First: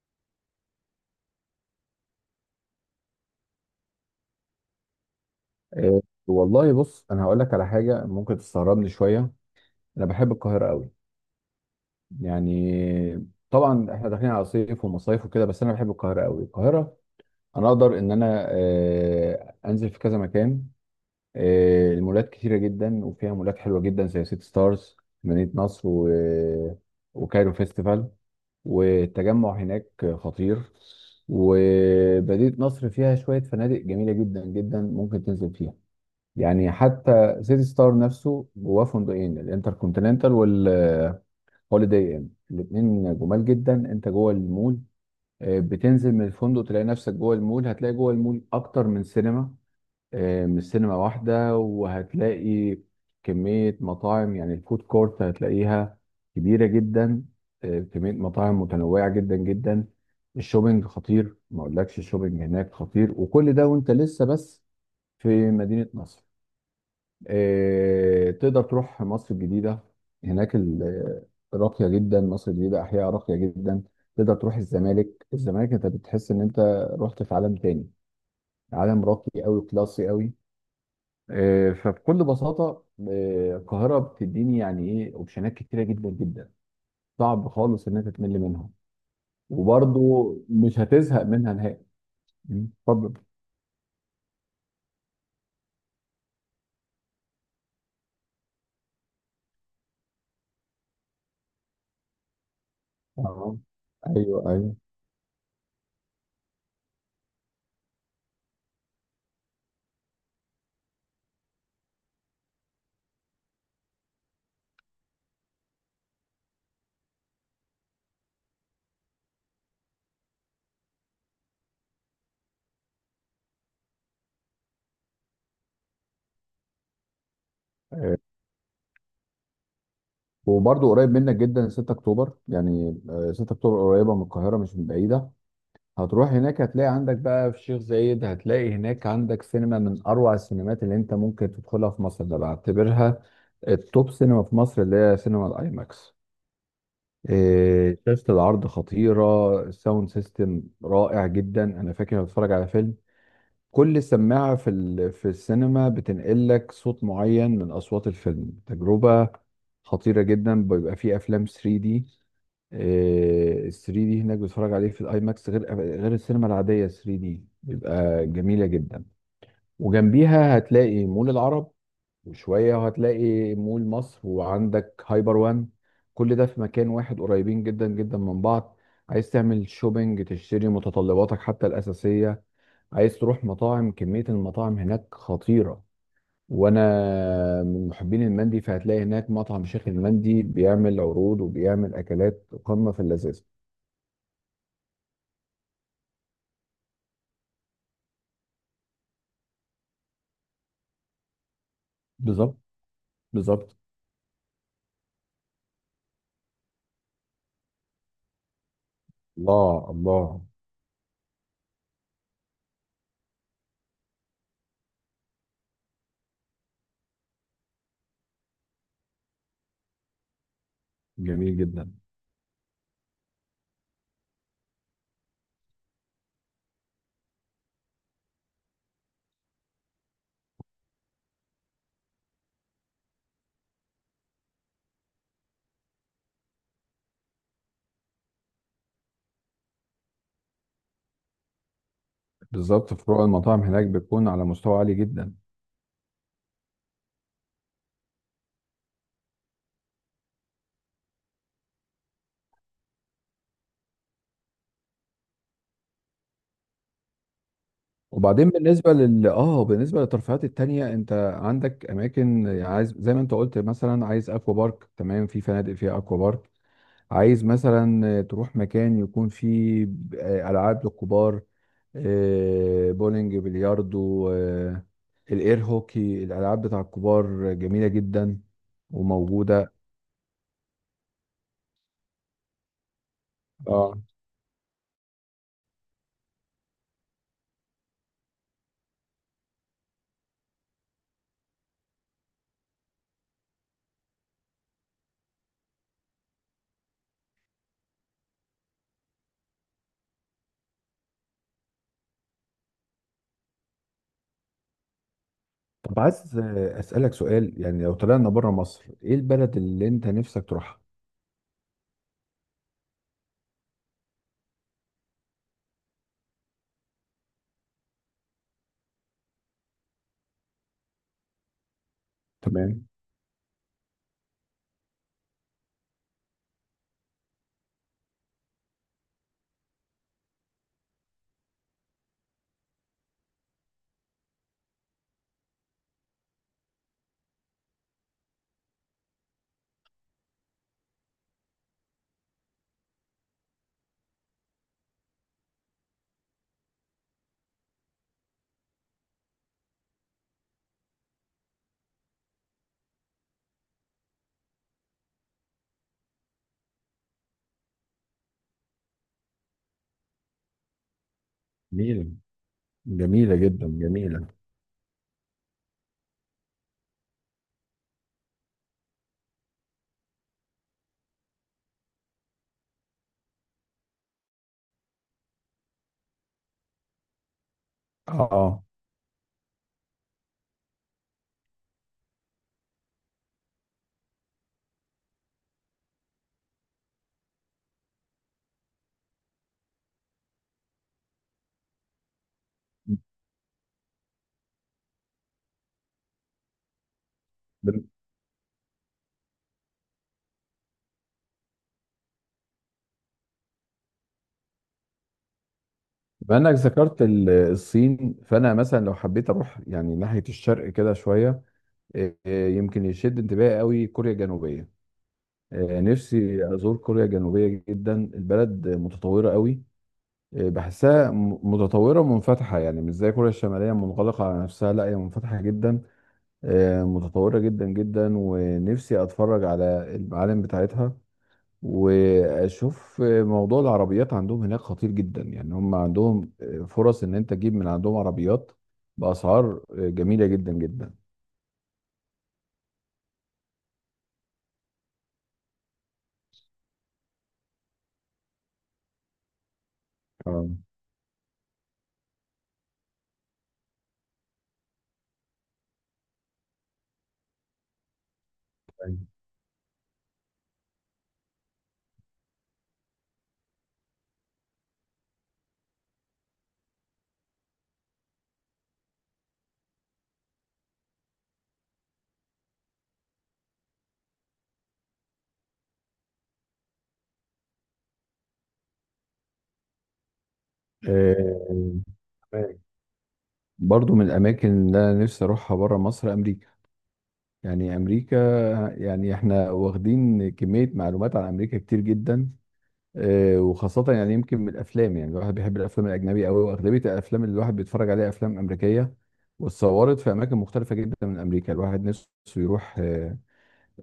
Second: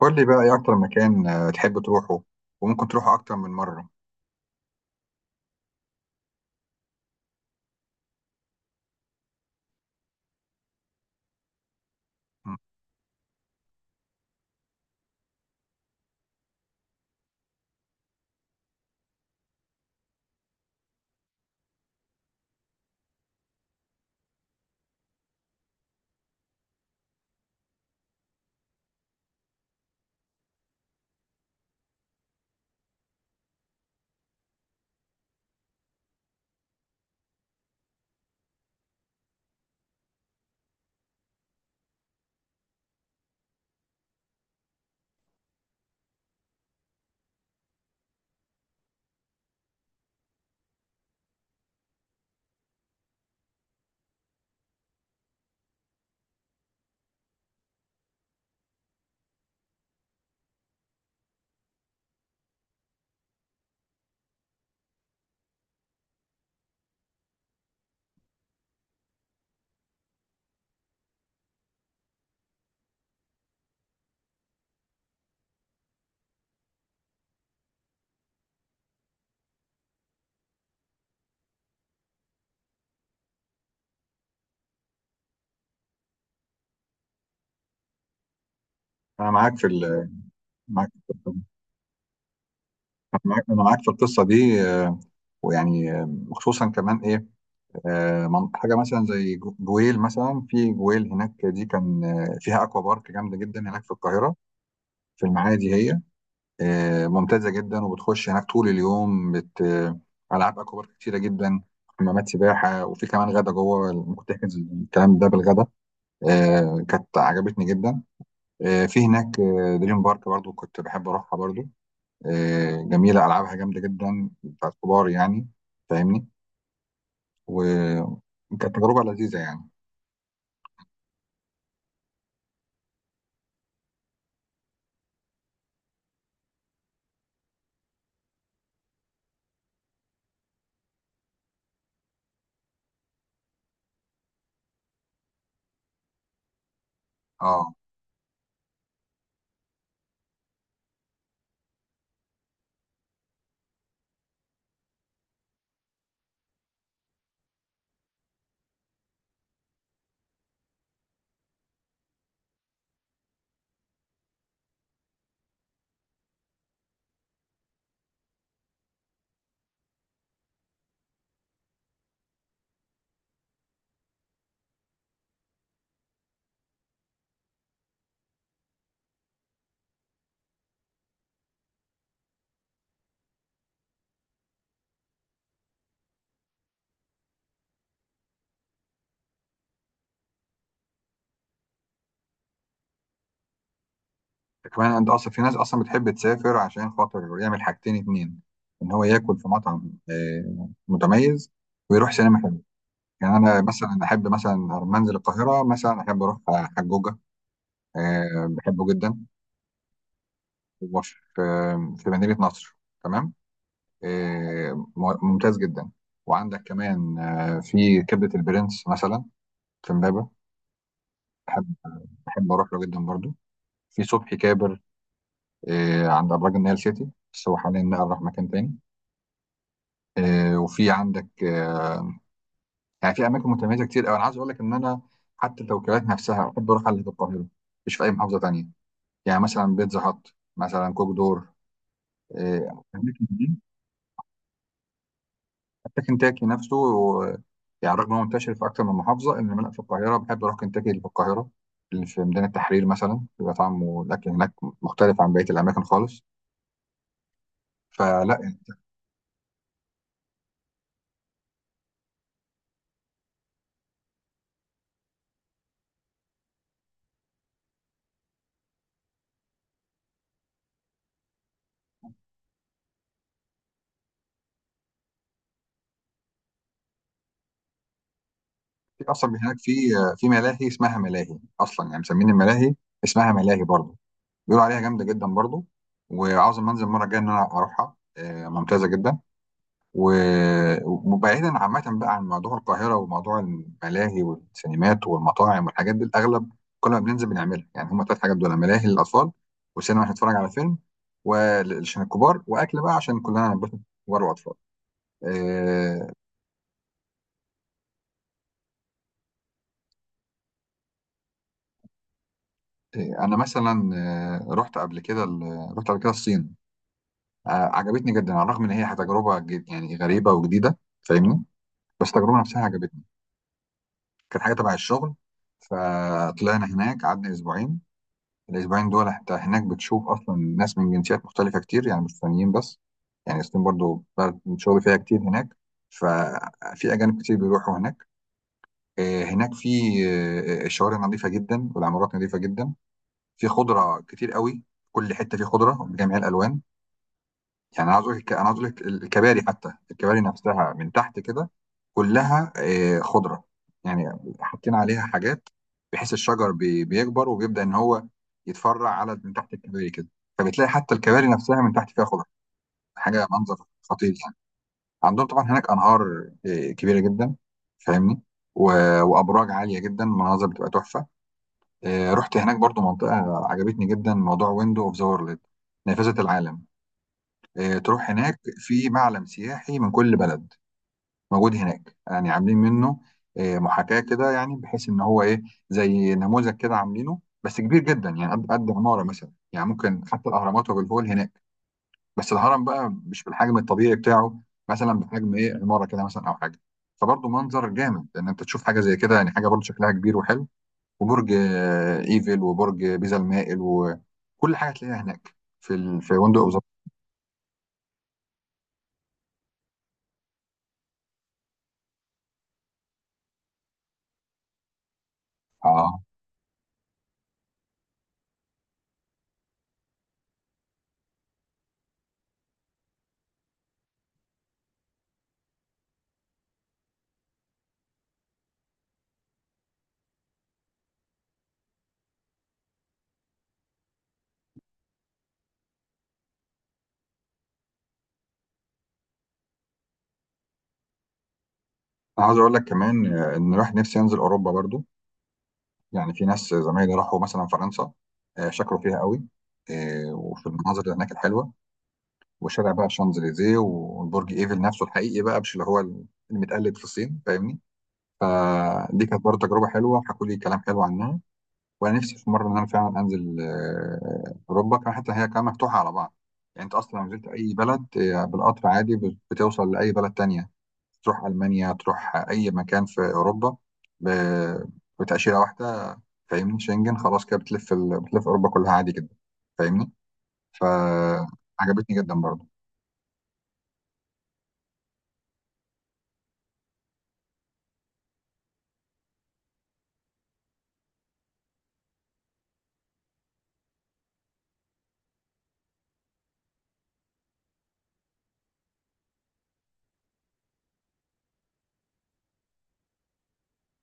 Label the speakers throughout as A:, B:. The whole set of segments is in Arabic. A: قول لي بقى ايه اكتر مكان تحب تروحه وممكن تروحه اكتر من مره.
B: إيه، والله بص، انا هقول لك على حاجه ممكن تستغربني شويه. انا بحب القاهره قوي.
A: م.
B: يعني طبعا احنا داخلين على صيف ومصايف وكده، بس انا بحب القاهره قوي. القاهره انا اقدر ان انا انزل في كذا مكان. المولات كتيره جدا وفيها مولات حلوه جدا زي سيتي ستارز مدينه نصر و... وكايرو فيستيفال. والتجمع هناك خطير. ومدينه نصر فيها شويه فنادق جميله جدا جدا ممكن تنزل فيها. يعني حتى سيتي ستار نفسه جواه فندقين، الانتر كونتيننتال والهوليداي ان، الاثنين جمال جدا. انت جوه المول، بتنزل من الفندق تلاقي نفسك جوه المول. هتلاقي جوه المول اكتر من سينما، من سينما واحده. وهتلاقي كميه مطاعم، يعني الفود كورت هتلاقيها كبيره جدا. كميه مطاعم متنوعه جدا جدا. الشوبينج خطير، ما اقولكش، الشوبينج هناك خطير. وكل ده وانت لسه بس في مدينه نصر. تقدر تروح مصر الجديدة، هناك راقية جدا، مصر الجديدة أحياء راقية جدا. تقدر تروح الزمالك، الزمالك أنت بتحس إن أنت رحت في عالم تاني، عالم راقي أوي، كلاسي أوي. فبكل بساطة، القاهرة بتديني يعني إيه أوبشنات كتيرة جدا جدا، صعب خالص إن أنت تمل منهم.
A: انا معاك في
B: وبرضه
A: ال
B: مش
A: معاك
B: هتزهق منها نهائي. اتفضل.
A: أنا معاك انا معاك في القصه دي. آه، ويعني آه، خصوصا كمان ايه. حاجه مثلا زي جويل، مثلا في جويل هناك دي كان فيها اكوا بارك جامده
B: اه،
A: جدا هناك في القاهره،
B: ايوه ايوه.
A: في المعادي هي ممتازه جدا، وبتخش هناك طول اليوم بت آه، العاب اكوا بارك كتيره جدا، حمامات سباحه وفي كمان غدا جوه، ممكن تحجز الكلام ده بالغدا. كانت عجبتني جدا. في هناك دريم بارك برضو كنت بحب اروحها برضو، جميله، العابها جامده جدا، بتاعت كبار يعني، فاهمني.
B: أيوه.
A: وكانت تجربه لذيذه يعني.
B: وبرضه قريب منك جدا، 6 اكتوبر، يعني 6 اكتوبر قريبه من القاهره مش من بعيده. هتروح هناك هتلاقي عندك بقى في الشيخ زايد، هتلاقي هناك عندك سينما من اروع السينمات اللي انت ممكن تدخلها في مصر. ده بعتبرها التوب سينما في مصر، اللي هي سينما الاي ماكس.
A: اه
B: إيه، شاشة العرض خطيرة، الساوند سيستم رائع جدا. أنا فاكر أنا بتفرج على فيلم، كل سماعة في السينما بتنقل لك صوت معين من أصوات الفيلم، تجربة خطيرة جدا. بيبقى فيه أفلام 3D، ال 3 دي هناك بتتفرج عليه في الاي ماكس، غير السينما العاديه. 3 دي بيبقى جميله جدا. وجنبيها هتلاقي مول العرب، وشويه وهتلاقي مول مصر، وعندك هايبر وان، كل ده في مكان واحد قريبين جدا جدا من بعض. عايز تعمل شوبينج تشتري متطلباتك حتى الاساسيه، عايز تروح مطاعم كميه المطاعم هناك خطيره. وانا من محبين المندي، فهتلاقي هناك مطعم شيخ المندي بيعمل عروض وبيعمل اكلات قمه في اللذاذه.
A: كمان انت اصلا في ناس اصلا بتحب تسافر عشان خاطر يعمل حاجتين اتنين، ان هو ياكل في مطعم متميز، ويروح سينما
B: بالظبط.
A: حلو. يعني انا
B: بالظبط.
A: مثلا احب مثلا لما انزل القاهره، مثلا احب اروح على حجوجه، بحبه جدا،
B: الله الله.
A: وفي في مدينه نصر، تمام، آه، ممتاز جدا. وعندك كمان في كبدة البرنس مثلا، في امبابة،
B: جميل
A: بحب
B: جدا.
A: بحب اروح له جدا برضو. في صبحي كابر عند ابراج النيل سيتي، بس هو حاليا نقل راح مكان تاني. آه، وفي عندك آه، يعني في اماكن متميزه كتير قوي. انا عايز اقول لك ان انا حتى التوكيلات نفسها بحب اروح على اللي في القاهره، مش في اي محافظه تانية. يعني مثلا بيتزا هات، مثلا كوك دور،
B: بالظبط، فروع
A: الاماكن دي،
B: المطاعم هناك بتكون على مستوى عالي جدا.
A: كنتاكي نفسه، يعني رغم انه منتشر في اكثر من محافظه، انما انا في القاهره بحب اروح كنتاكي اللي في القاهره، اللي في ميدان التحرير مثلا، بيبقى طعمه الاكل هناك مختلف عن بقيه الاماكن خالص، فلا.
B: وبعدين بالنسبه لل اه بالنسبه للترفيهات التانية، انت عندك اماكن، عايز زي ما انت قلت، مثلا عايز اكوا بارك، تمام، في فنادق فيها اكوا بارك. عايز مثلا تروح مكان يكون فيه العاب للكبار، بولينج، بلياردو، الاير هوكي، الالعاب بتاع الكبار جميله جدا
A: في اصلا هناك في
B: وموجوده.
A: في ملاهي اسمها ملاهي، اصلا يعني مسمين الملاهي اسمها ملاهي
B: اه.
A: برضه، بيقولوا عليها جامده جدا برضه، وعاوز أما انزل المره الجايه ان انا اروحها، ممتازه جدا. و- وبعيدا عامة بقى عن موضوع القاهرة وموضوع الملاهي والسينمات والمطاعم والحاجات دي، الأغلب كل ما بننزل بنعملها يعني هما تلات حاجات دول: ملاهي للأطفال، وسينما عشان نتفرج على فيلم عشان الكبار، وأكل بقى عشان كلنا ننبسط، كبار وأطفال.
B: طب
A: آه،
B: عايز اسالك سؤال، يعني لو طلعنا بره مصر، ايه البلد اللي انت نفسك تروحها؟
A: أنا مثلا رحت قبل كده رحت قبل كده الصين. عجبتني جدا، على الرغم إن هي تجربة يعني غريبة وجديدة، فاهمني، بس التجربة نفسها
B: تمام.
A: عجبتني. كانت حاجة تبع الشغل، فطلعنا هناك قعدنا أسبوعين. الأسبوعين دول أنت هناك بتشوف أصلا ناس من جنسيات مختلفة كتير، يعني مش سودانيين بس، يعني الصين برضو بلد شغل فيها كتير هناك، ففي أجانب كتير بيروحوا هناك. هناك في الشوارع نظيفة جدا، والعمارات نظيفة جدا، في خضرة كتير قوي، كل حتة في خضرة بجميع الألوان. يعني عاوز اقول لك الكباري، حتى الكباري نفسها من تحت كده كلها خضره، يعني حاطين عليها حاجات بحيث الشجر بيكبر وبيبدا ان هو يتفرع على من تحت الكباري كده، فبتلاقي حتى الكباري نفسها من تحت فيها
B: جميلة،
A: خضره. حاجه
B: جميلة
A: منظر
B: جدا،
A: خطير
B: جميلة.
A: يعني. عندهم طبعا هناك انهار كبيره جدا، فاهمني، وابراج عاليه جدا، مناظر بتبقى تحفه. رحت هناك برضو منطقه عجبتني جدا، موضوع ويندو اوف ذا وورلد، نافذه العالم. تروح هناك
B: اه.
A: في معلم سياحي من كل بلد موجود هناك، يعني عاملين منه محاكاة كده، يعني بحيث ان هو ايه، زي نموذج كده عاملينه بس كبير جدا، يعني قد عمارة مثلا. يعني ممكن حتى الاهرامات وابو الهول هناك، بس الهرم بقى مش بالحجم الطبيعي بتاعه، مثلا بحجم ايه، عمارة كده مثلا او حاجة. فبرضه منظر
B: بم-
A: جامد ان انت تشوف حاجة زي كده، يعني حاجة برضه شكلها كبير وحلو. وبرج ايفل وبرج بيزا المائل وكل حاجة تلاقيها هناك، في في
B: بما
A: فندق أبو
B: انك
A: ظبي.
B: ذكرت الصين، فانا مثلا لو حبيت اروح يعني ناحية الشرق كده شوية. إيه، إيه، يمكن يشد انتباهي قوي كوريا الجنوبية. إيه،
A: اه
B: نفسي ازور كوريا الجنوبية جدا، البلد متطورة قوي. إيه، بحسها متطورة ومنفتحة، يعني مش زي كوريا الشمالية منغلقة على نفسها، لا هي منفتحة جدا. متطورة جدا جدا، ونفسي اتفرج على المعالم بتاعتها. واشوف موضوع العربيات عندهم هناك خطير جدا. يعني هم عندهم فرص ان انت تجيب من عندهم عربيات باسعار جميلة جدا جدا.
A: انا عاوز اقول لك كمان ان راح نفسي انزل اوروبا برضو. يعني في ناس زمايلي راحوا مثلا فرنسا، شكروا فيها قوي، وفي
B: اه.
A: المناظر اللي هناك الحلوه، وشارع بقى الشانزليزيه، والبرج ايفل نفسه الحقيقي بقى، مش اللي هو المتقلد في الصين، فاهمني.
B: طيب.
A: دي كانت برضو تجربه حلوه، حكوا لي كلام حلو عنها. وانا نفسي في مره ان انا فعلا انزل اوروبا كمان، حتى هي كمان مفتوحه على بعض. يعني انت اصلا لو نزلت اي بلد بالقطر عادي بتوصل لاي بلد تانية، تروح ألمانيا، تروح أي مكان في أوروبا ب- بتأشيرة واحدة، فاهمني، شنجن، خلاص كده بتلف بتلف أوروبا كلها عادي جدا، فاهمني،
B: آه،
A: فعجبتني جدا برضه.
B: تمام. برضو من الاماكن اللي انا نفسي اروحها بره مصر امريكا. يعني امريكا، يعني احنا واخدين كمية معلومات عن امريكا كتير جدا. وخاصة يعني يمكن من الأفلام، يعني الواحد بيحب الأفلام الأجنبية أوي، وأغلبية الأفلام اللي الواحد بيتفرج عليها أفلام أمريكية. واتصورت في أماكن مختلفة جدا من أمريكا، الواحد نفسه يروح آه،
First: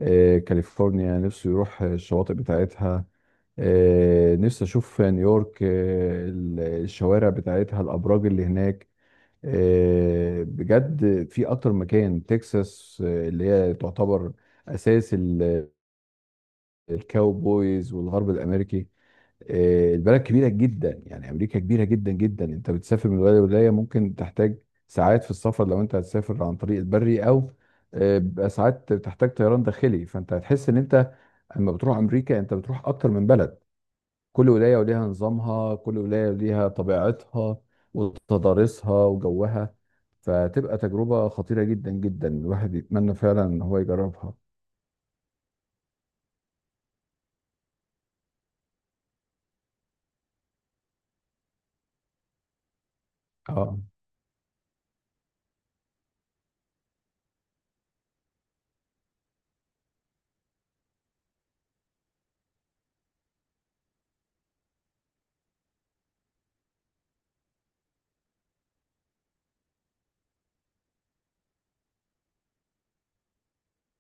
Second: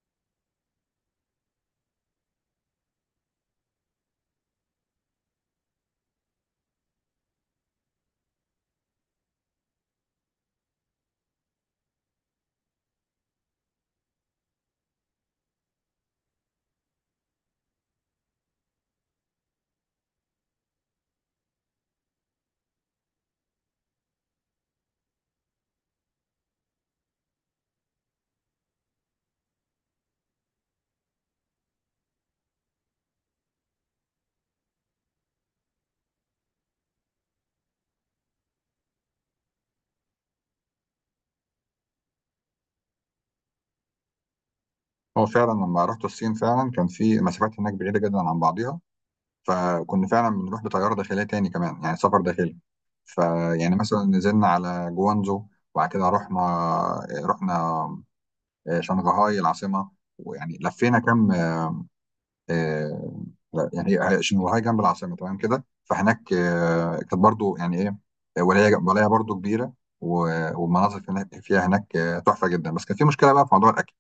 B: آه، كاليفورنيا، نفسه يروح الشواطئ بتاعتها. نفسي أشوف نيويورك، الشوارع بتاعتها، الأبراج اللي هناك. بجد في أكتر مكان تكساس، اللي هي تعتبر أساس الكاوبويز والغرب الأمريكي. البلد كبيرة جدا، يعني أمريكا كبيرة جدا جدا، أنت بتسافر من ولاية لولاية ممكن تحتاج ساعات في السفر لو أنت هتسافر عن طريق البري، أو بيبقى ساعات بتحتاج طيران داخلي. فأنت هتحس إن أنت لما بتروح أمريكا أنت بتروح أكتر من بلد، كل ولاية وليها نظامها، كل ولاية وليها طبيعتها وتضاريسها وجوها. فتبقى تجربة خطيرة جدا جدا الواحد يتمنى فعلا إن هو يجربها.
A: هو فعلا لما رحت الصين فعلا كان في مسافات هناك بعيدة جدا عن بعضيها، فكنا فعلا بنروح بطيارة داخلية، تاني كمان يعني سفر داخلي. فيعني
B: اه
A: مثلا نزلنا على جوانزو، وبعد كده رحنا شنغهاي العاصمة، ويعني لفينا كم. آه، لا يعني عشان وهي جنب العاصمه تمام كده، فهناك كانت برضو يعني ايه، ولايه برضو كبيره. والمناظر هناك فيها هناك تحفه جدا. بس كان في مشكله بقى في موضوع الاكل،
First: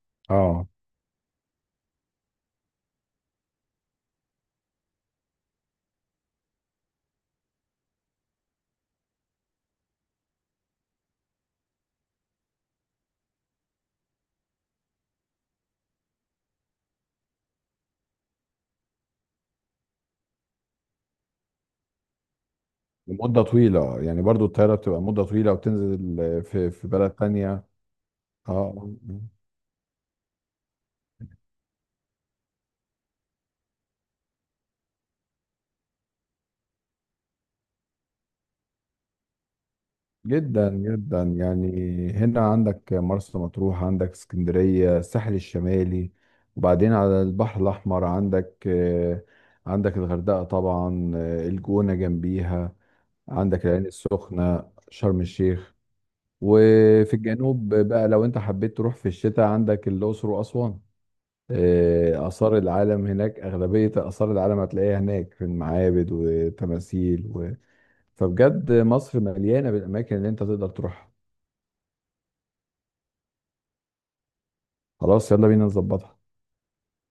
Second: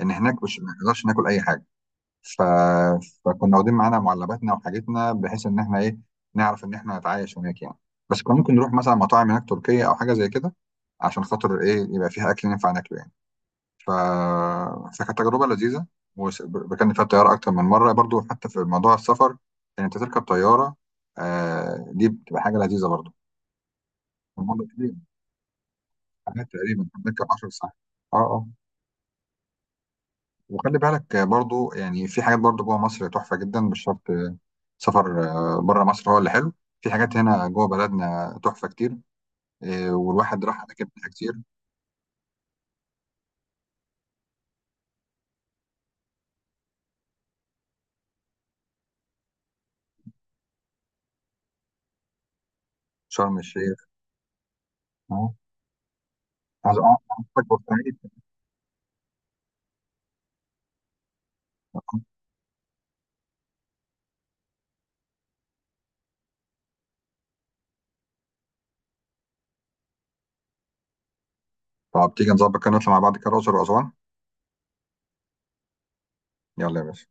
A: ان هناك مش
B: اه.
A: ما نقدرش ناكل اي حاجه، ف... فكنا واخدين معانا معلباتنا وحاجتنا بحيث ان احنا ايه، نعرف ان احنا نتعايش هناك يعني. بس كنا ممكن نروح مثلا مطاعم هناك تركيه او حاجه زي كده، عشان خاطر ايه يبقى فيها اكل ينفع ناكله يعني. ف... فكانت تجربة لذيذة. وركبنا فيها الطيارة أكتر من مرة برضو، حتى في موضوع السفر إن أنت تركب طيارة، آه دي بتبقى حاجة لذيذة برضو.
B: لمدة طويلة، يعني برضو
A: الموضوع
B: الطيارة
A: كبير،
B: بتبقى مدة طويلة، وتنزل
A: حاجات
B: في
A: تقريبا
B: بلد
A: بتركب 10
B: تانية. اه.
A: ساعات. اه اه.
B: آه، آه.
A: وخلي بالك برضو يعني في حاجات برضو جوه مصر تحفة جدا، مش شرط سفر بره مصر هو اللي حلو، في حاجات هنا جوه بلدنا تحفة كتير، والواحد راح
B: جدا
A: أماكن منها
B: جدا،
A: كتير.
B: يعني هنا عندك مرسى مطروح، عندك اسكندرية، الساحل الشمالي. وبعدين على البحر الأحمر عندك، عندك الغردقة طبعا، الجونة جنبيها،
A: شرم
B: عندك العين
A: الشيخ.
B: السخنة، شرم
A: اه
B: الشيخ.
A: عايز- آه،
B: وفي الجنوب بقى
A: عايز-
B: لو انت حبيت تروح في الشتاء عندك الأقصر وأسوان. آثار العالم هناك، أغلبية آثار العالم هتلاقيها هناك في المعابد وتماثيل و... فبجد مصر مليانة بالأماكن اللي أنت تقدر تروحها.
A: طب تيجي نظبط كده نطلع مع بعض كده الأقصر وأسوان.
B: خلاص يلا بينا نظبطها.
A: يلا يا باشا.